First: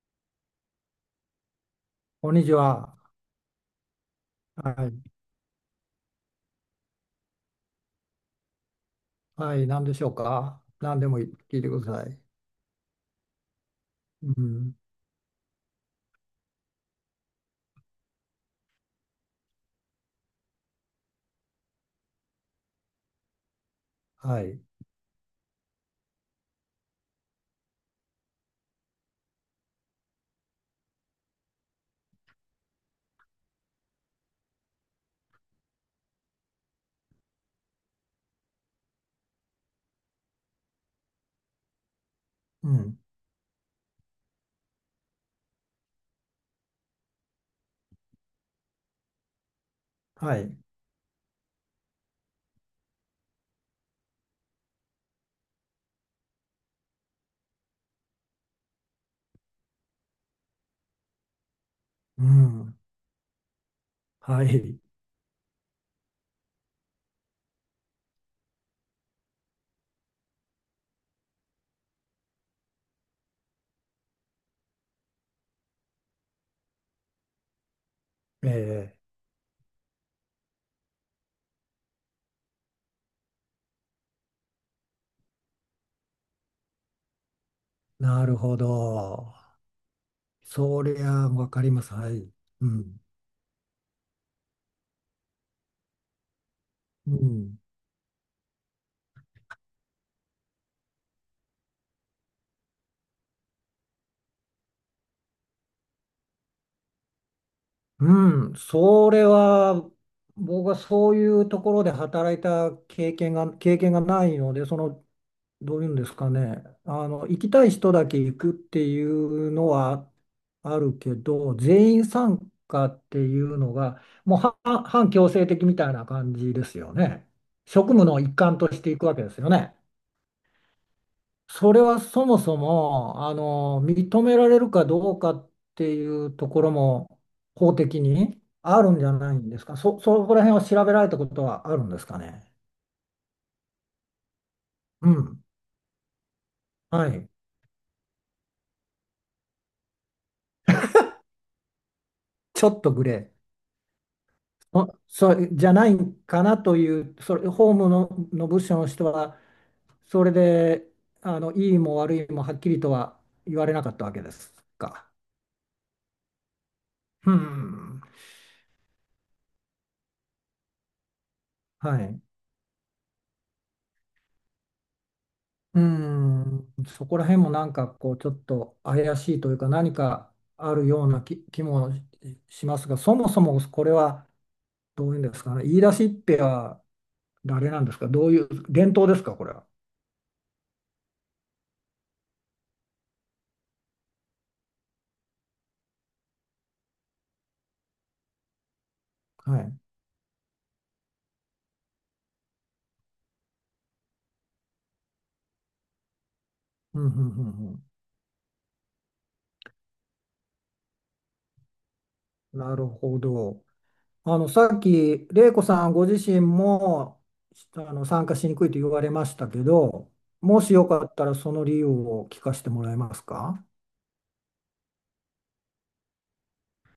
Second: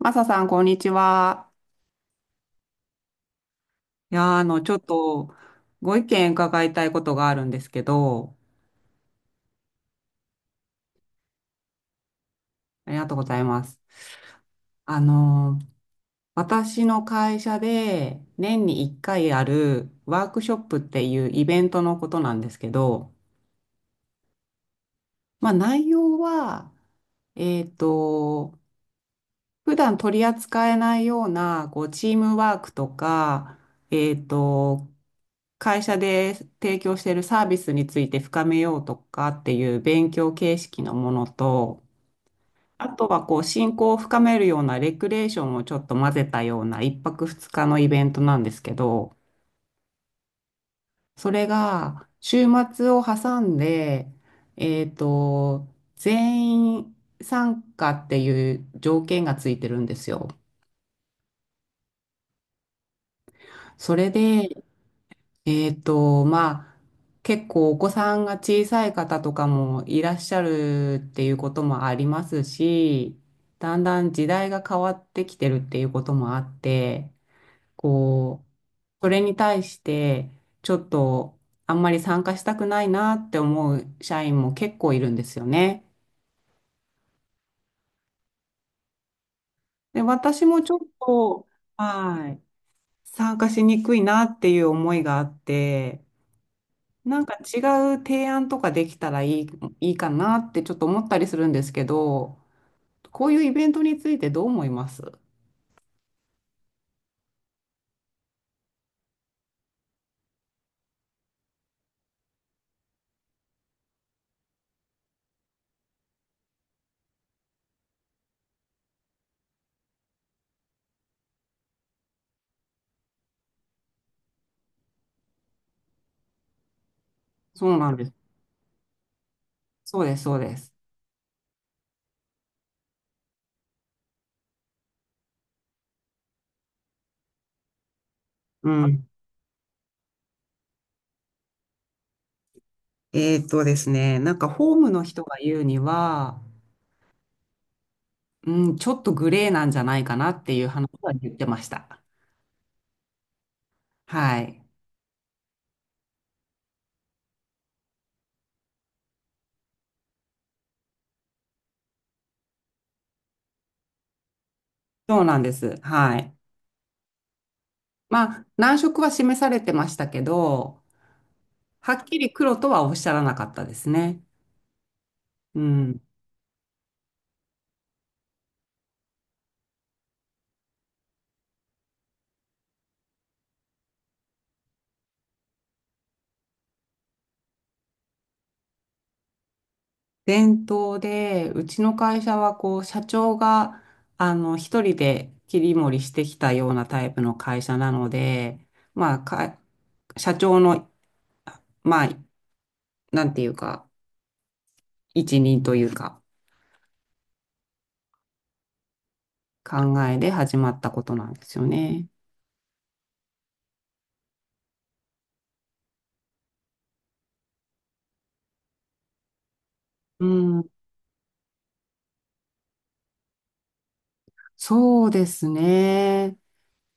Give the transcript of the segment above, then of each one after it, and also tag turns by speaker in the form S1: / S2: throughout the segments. S1: マサさん、こんにちは。
S2: こんにちは。
S1: いやー、ち
S2: は
S1: ょっ
S2: い。
S1: と、ご意見伺いたいことがあるんですけど、
S2: はい。何でしょうか。何でも聞いてください。
S1: ありがとうございます。
S2: うん。
S1: あのー、私の会社で、年に1回あるワークショップっていうイベントのことなんですけど、
S2: はい。
S1: まあ、内容は、えっと、普段取り扱えないような、こう、チームワークとか、えっと、会社で提供しているサービスについて深めようとかっていう勉強形式のものと、
S2: う
S1: あ
S2: ん。
S1: とはこう、親交を深めるようなレクレーションをちょっと混ぜたような一泊二日のイベントなんですけど、
S2: はい。
S1: それが週末を挟んで、えっと、全員参加っていう条件がついてるんですよ。
S2: うん。
S1: それ
S2: は
S1: で、
S2: い。
S1: まあ、結構お子さんが小さい方とかもいらっしゃるっていうこともありますし、だんだん時代が変わってきてるっていうこともあって、こう、
S2: ええ。
S1: それに対して、ちょっとあんまり参加したくないなって思う社員も結構いるんですよね。
S2: なるほど。
S1: で、私もちょっ
S2: そりゃわ
S1: と、
S2: かります。はい。
S1: はい、
S2: うん。
S1: 参加しにくいなっていう思いがあって、
S2: う
S1: なんか
S2: ん。
S1: 違う提案とかできたらいいかなってちょっと思ったりするんですけど、こういうイベントについてどう思います？
S2: うん。それは、僕はそういうところで働いた経験がないので、どういうんですかね、行きたい人だけ行くっていうのはあるけど、全員参加っていうのが、もうは半強制的みたいな感じですよね。
S1: そう
S2: 職
S1: なんで
S2: 務
S1: す。
S2: の一環としていくわけですよね。
S1: そうです、そうです。
S2: それはそもそも、認められるかどうかっていうところも法的に
S1: う
S2: あるんじ
S1: ん。
S2: ゃないんですか。そこら辺を調べられたことはあるんですかね。
S1: ですね、なんかホームの
S2: う
S1: 人が
S2: ん。
S1: 言うには、
S2: はい。
S1: うん、ちょっとグレーなんじゃないかなっていう話は言ってました。
S2: ちょっとグレー。
S1: はい。
S2: あ、そう、じゃないかなという、それ、法務の部署の人は、それで、いいも悪いもはっきりとは言われなかったわけですか。
S1: そうなんです。はい。
S2: うん。
S1: まあ、難色は示されてましたけど、は
S2: は
S1: っき
S2: い。
S1: り黒とはおっしゃらなかったですね。う
S2: う
S1: ん。
S2: ん。そこら辺もなんか、こう、ちょっと怪しいというか、何かあるような気もしますが、そもそもこれは、どういうんですかね。言い出しっぺは誰なんですか。どういう、伝統ですか、これは。
S1: 伝統で、うちの会社はこう、社長が、一人で切り盛りしてきたようなタイプの会社なので、まあ、
S2: は
S1: か、
S2: い。
S1: 社長の、まあ、なんていうか、一任というか、
S2: うん、うん、うん、
S1: 考えで始まったことなんですよね。
S2: うん。なるほど。さっき、玲子さんご自身も、参加しにくいと言われましたけど、
S1: う
S2: も
S1: ん、
S2: しよかったらその理由を聞かせてもらえますか？
S1: そうですね。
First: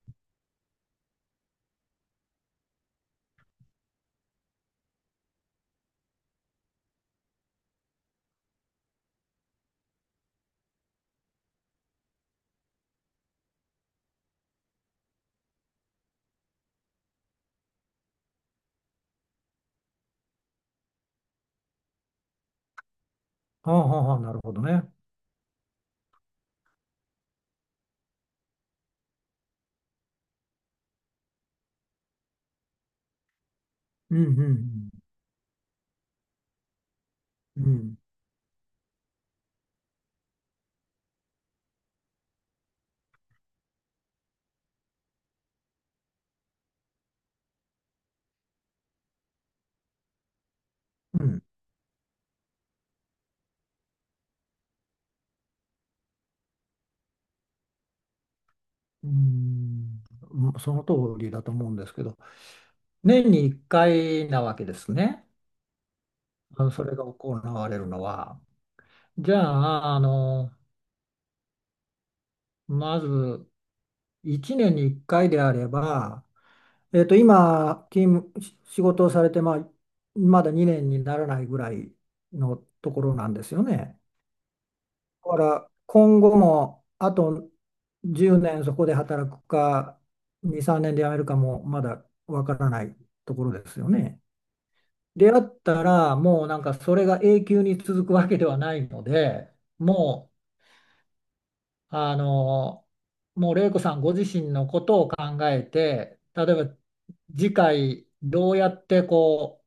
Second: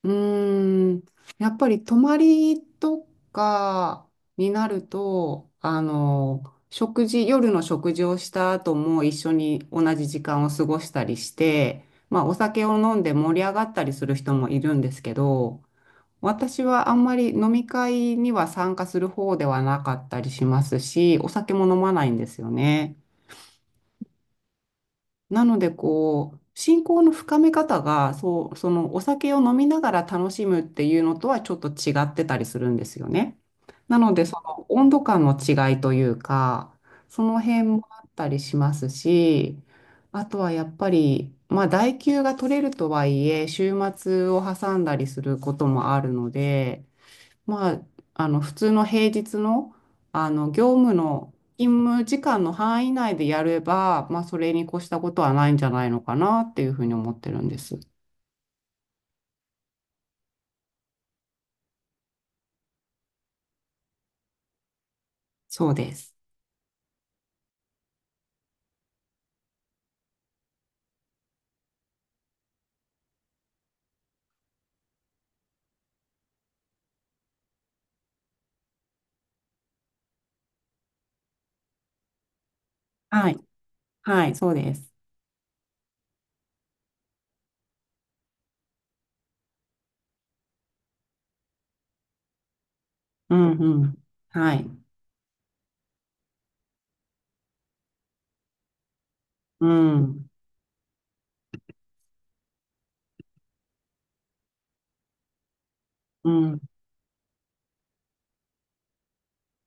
S1: うーん、やっぱり泊まりとかになると、食事、夜の食事をした後も一緒に同じ時間を過ごしたりして、まあお酒を飲んで盛り上がったりする人もいるんですけど、私はあんまり飲み会には参加する方ではなかったりしますし、お酒も飲まないんですよね。
S2: はあはあはあ、なるほどね。
S1: なので、こう、信仰の深め方が、そう、そのお酒を飲みながら楽しむっていうのとはちょっと違ってたりするんですよね。なの
S2: う
S1: で、
S2: ん
S1: そ
S2: う
S1: の
S2: ん
S1: 温度感の違いというか、その
S2: うん。
S1: 辺
S2: う
S1: も
S2: ん。
S1: あったりしますし、あとはやっぱり、まあ、代休が取れるとはいえ、週末を挟んだりすることもあるので、まあ、あの普通の平日の、あの業務
S2: う
S1: の
S2: ん。
S1: 勤務時間の範囲内でやれば、まあ、それに越したことはないんじゃないのかなっていうふうに思ってるんです。
S2: うん、その通りだと思うんですけど、年に1回なわけですね。
S1: そうです。
S2: それが行われるのは。じゃあ、まず1年に1回であれば、今、勤務、し仕事をされて、まあ、まだ2年にならないぐらいのところな
S1: は
S2: ん
S1: い。
S2: ですよね。
S1: はい、そうです。
S2: だから、今後も、あと10年そこで働くか、2、3年で辞めるかも、まだわからない
S1: う
S2: とこ
S1: ん、
S2: ろです
S1: う
S2: よ
S1: ん。
S2: ね。
S1: はい。
S2: であったら、もうなんか、それが永久に続くわけではないので、
S1: うん、
S2: もう、あの、もう玲子さんご自身のことを考えて、
S1: う
S2: 例
S1: ん、
S2: えば次回どうやってこ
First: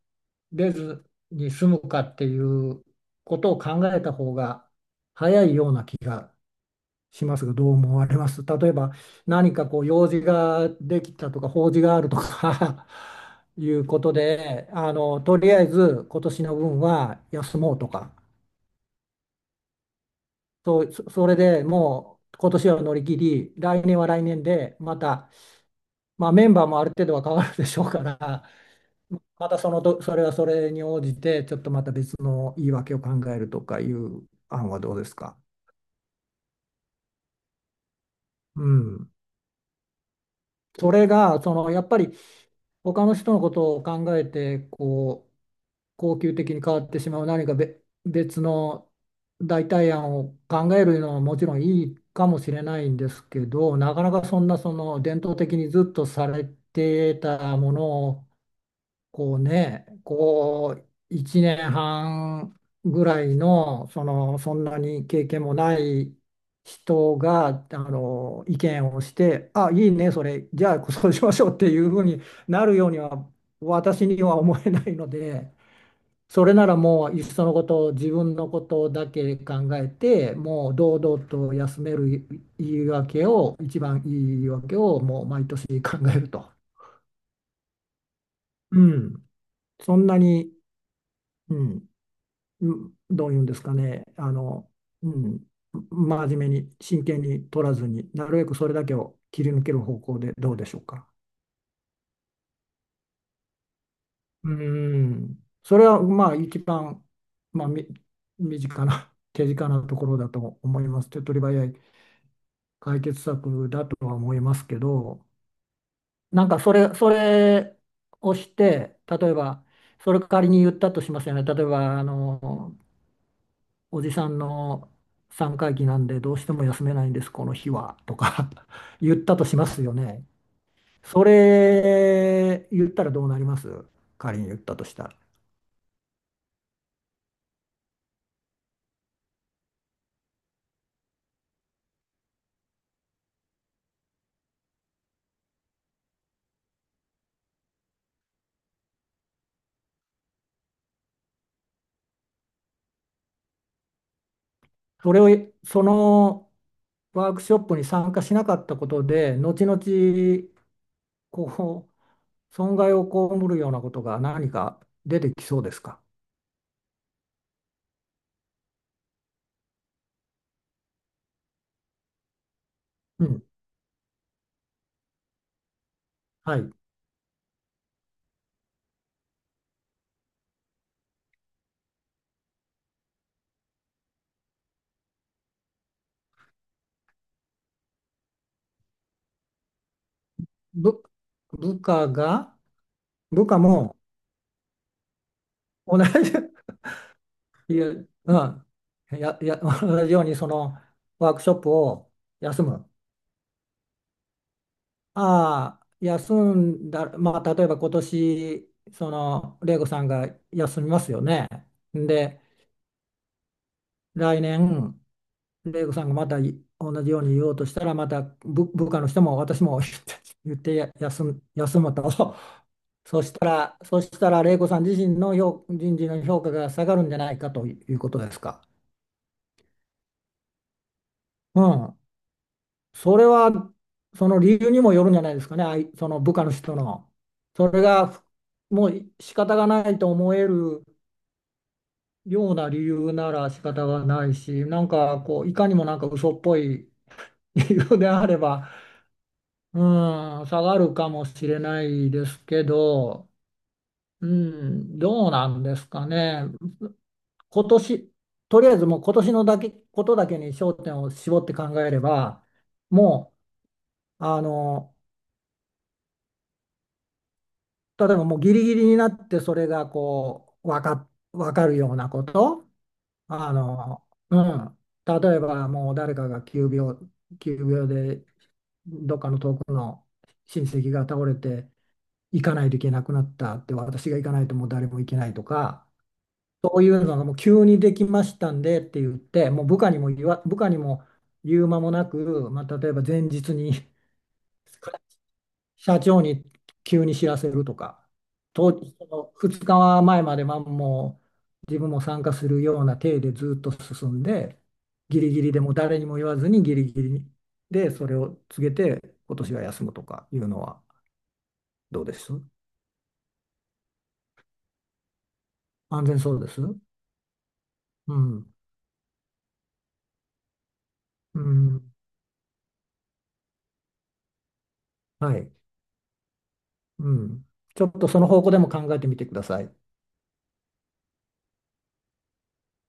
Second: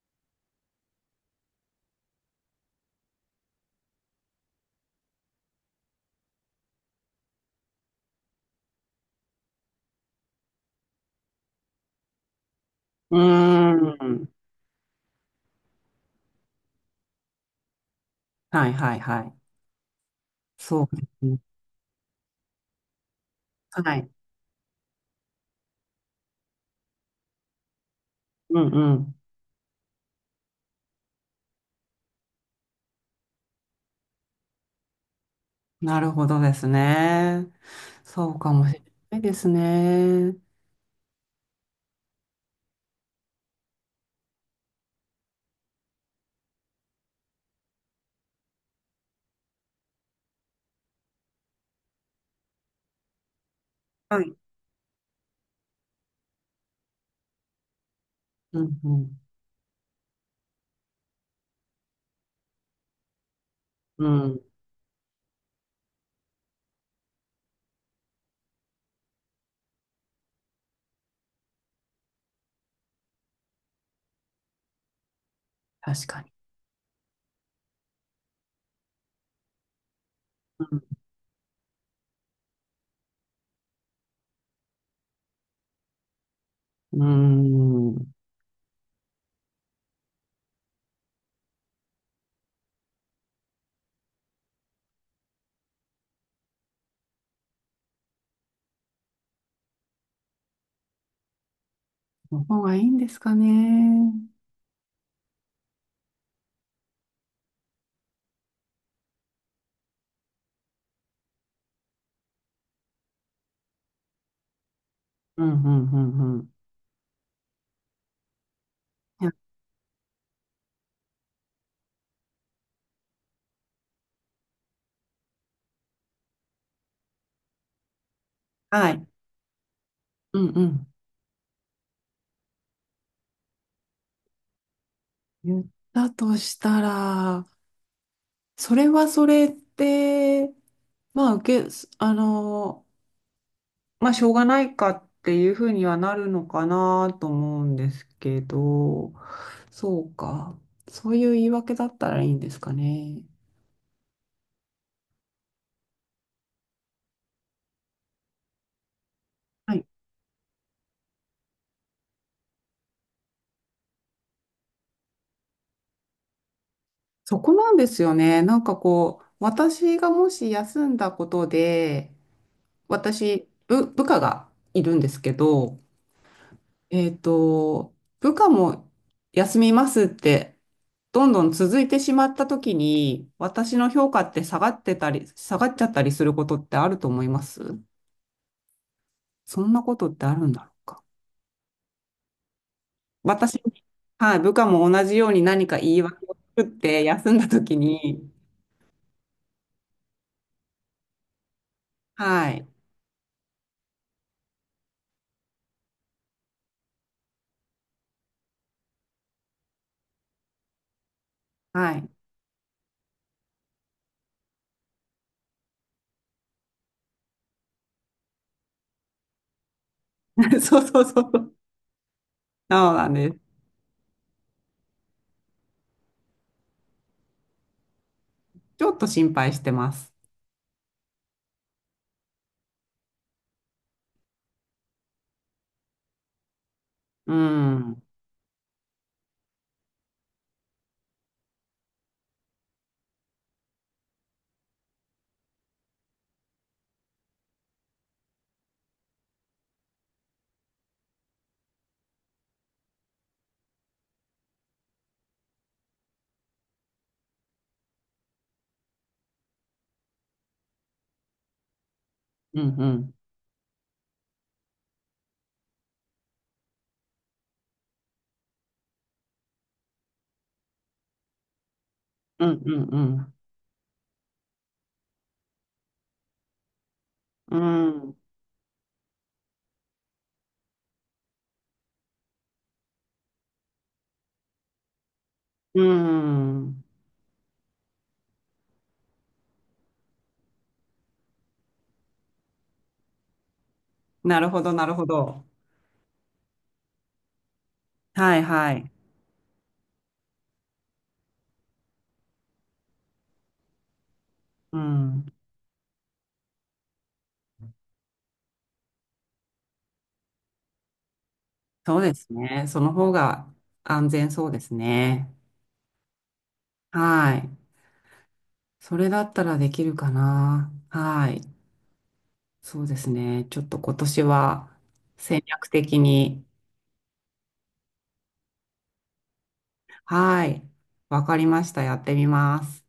S2: う、出ずに済むかっていうことを考えた方が早いような気がしますが、どう思われます？例えば何かこう用事ができたとか法事があるとか
S1: う
S2: いうこと
S1: ん。
S2: で、とりあえず今年の分は休もうとか。
S1: はい、はい、はい。
S2: そ
S1: そ
S2: う、
S1: うです
S2: それ
S1: ね。
S2: でもう今年は乗り切り、来
S1: は
S2: 年は
S1: い。
S2: 来年で、また、まあ、メンバーもある程度は変わるでしょうから、
S1: うん、うん。
S2: またそのと、それはそれに応じて、ちょっとまた別の言い訳を考えるとかいう案はどうですか。
S1: なるほどですね。そうか
S2: う
S1: もしれ
S2: ん。
S1: ないですね。
S2: それが、やっぱり他の人のことを考えてこう恒久的に変わってしまう何か別の代替案を考えるのはもちろんいいかもしれないんですけど、なかな
S1: は
S2: か
S1: い。
S2: そんな伝統的にずっとされてたものを
S1: うん、うん、
S2: こうね、こう1年半ぐらいの、
S1: うん。
S2: そんなに経験もない人が、意見をして、あ、いいね、それ、じゃあそ うしましょうっていうふうになるようには、私には思えないので、
S1: 確かに。
S2: それならもう、いっそのこと、自分のことだけ考えて、もう堂々と休める言い訳を、一番いい言い訳を、もう毎年考えると。
S1: うーん。
S2: うん、そんなに。うん、うん。どういうんですかね、うん、真面目に、真剣に取らずに、なるべくそれだけを切り抜ける方向でどうでしょうか。
S1: の方がいいんですかね。
S2: うん。それはまあ一番、まあ、身近な、手近なところだと思います。手っ取り早い解決策だとは思いますけど、
S1: うん、うん、うん、う
S2: なん
S1: ん。
S2: かそれをして、
S1: い
S2: 例え
S1: や
S2: ば、それ仮に言ったとしますよね。例えば、おじさんの三回忌なんでどうしても休めないんです、この日は、とか
S1: は い。
S2: 言ったとしますよね。
S1: うん、うん。
S2: それ言ったらどうなります？仮に言ったとしたら。
S1: 言ったとしたら、それはそれって、まあ、あの、まあ、しょうがないかっていうふうにはなるのかなと思うんですけど、そうか。そういう言い訳だったらいいんですかね。
S2: それを、そのワークショップに参加しなかったことで、後
S1: は
S2: 々、
S1: い、
S2: こう、損害を被るようなことが何か出てきそうですか？
S1: そこなんですよね。なんかこう、私がもし休んだことで、
S2: うん。
S1: 私、部下がいるんですけど、
S2: はい。
S1: 部下も休みますって、どんどん続いてしまった時に、私の評価って下がってたり、下がっちゃったりすることってあると思います？そんなことってあるんだろう
S2: 部、
S1: か。
S2: 部下が、部
S1: 私
S2: 下
S1: に、
S2: も
S1: はい、部下も同じように何か言
S2: 同
S1: い訳
S2: じ
S1: を作って休んだ時
S2: いや、う
S1: に、
S2: ん。同じようにそのワークショップを
S1: は
S2: 休
S1: い、
S2: む。ああ、休んだ、まあ、例えば今年、その、玲子さんが休みますよね。
S1: はい、
S2: で、来年、玲子さんがまた同じように言おうとしたら、また部下の人も私も 言っ て、言って
S1: そうそうそ
S2: 休
S1: う、そ
S2: む、
S1: う
S2: 休むと。
S1: なん
S2: そ
S1: で
S2: した
S1: す。
S2: ら、そしたら、玲子さん自身の人事の評価が下がるんじゃないかということですか。
S1: ちょっと心配してます。
S2: うん。それは、その理由にもよるんじゃないですかね、その部下の人の。
S1: う
S2: そ
S1: ん、う
S2: れ
S1: ん、
S2: が、もう仕方がないと思えるような理由なら仕方がないし、なんかこう、いかにもなんか嘘っぽい 理由であれば、うん、下がるかもしれないですけど、うん、どうなんですかね。今年、とりあえずもう今年のだけ、ことだけに焦点を絞って考えれば、
S1: うん、
S2: もう、例えばもうギリギリになってそれがこう、わかるようなこ
S1: うん、
S2: と。
S1: うん、うん。
S2: あの、うん。例えばもう誰かが急病、急
S1: う
S2: 病
S1: ん。
S2: でどっかの遠くの親戚が倒れて行かないといけなくなったって、私が行かないともう誰も行けないと
S1: う
S2: か、そう
S1: ん。
S2: いうのがもう急にできましたんでって言って、もう部下にも言う間もなく、まあ、例えば前日に
S1: なるほど、なるほど。
S2: 社長に急に知らせるとか、
S1: はい、はい。
S2: その2日前まではもう自分も参加するような体でずっと進んで、
S1: う
S2: ギ
S1: ん。
S2: リギリでも誰にも言わずにギリギリでそれを告げて、今年は休むとかいうのは
S1: そう
S2: どうで
S1: です
S2: す？
S1: ね。その方が安全そうですね。
S2: 安全そうです？う
S1: はい。
S2: ん、
S1: それだったらできるかな。は
S2: う
S1: い。
S2: ん、
S1: そうですね。ちょっと今年は
S2: は
S1: 戦
S2: い、
S1: 略的に。
S2: うん。ちょっとその方向でも考えてみてください。
S1: はい。わかりました。やってみます。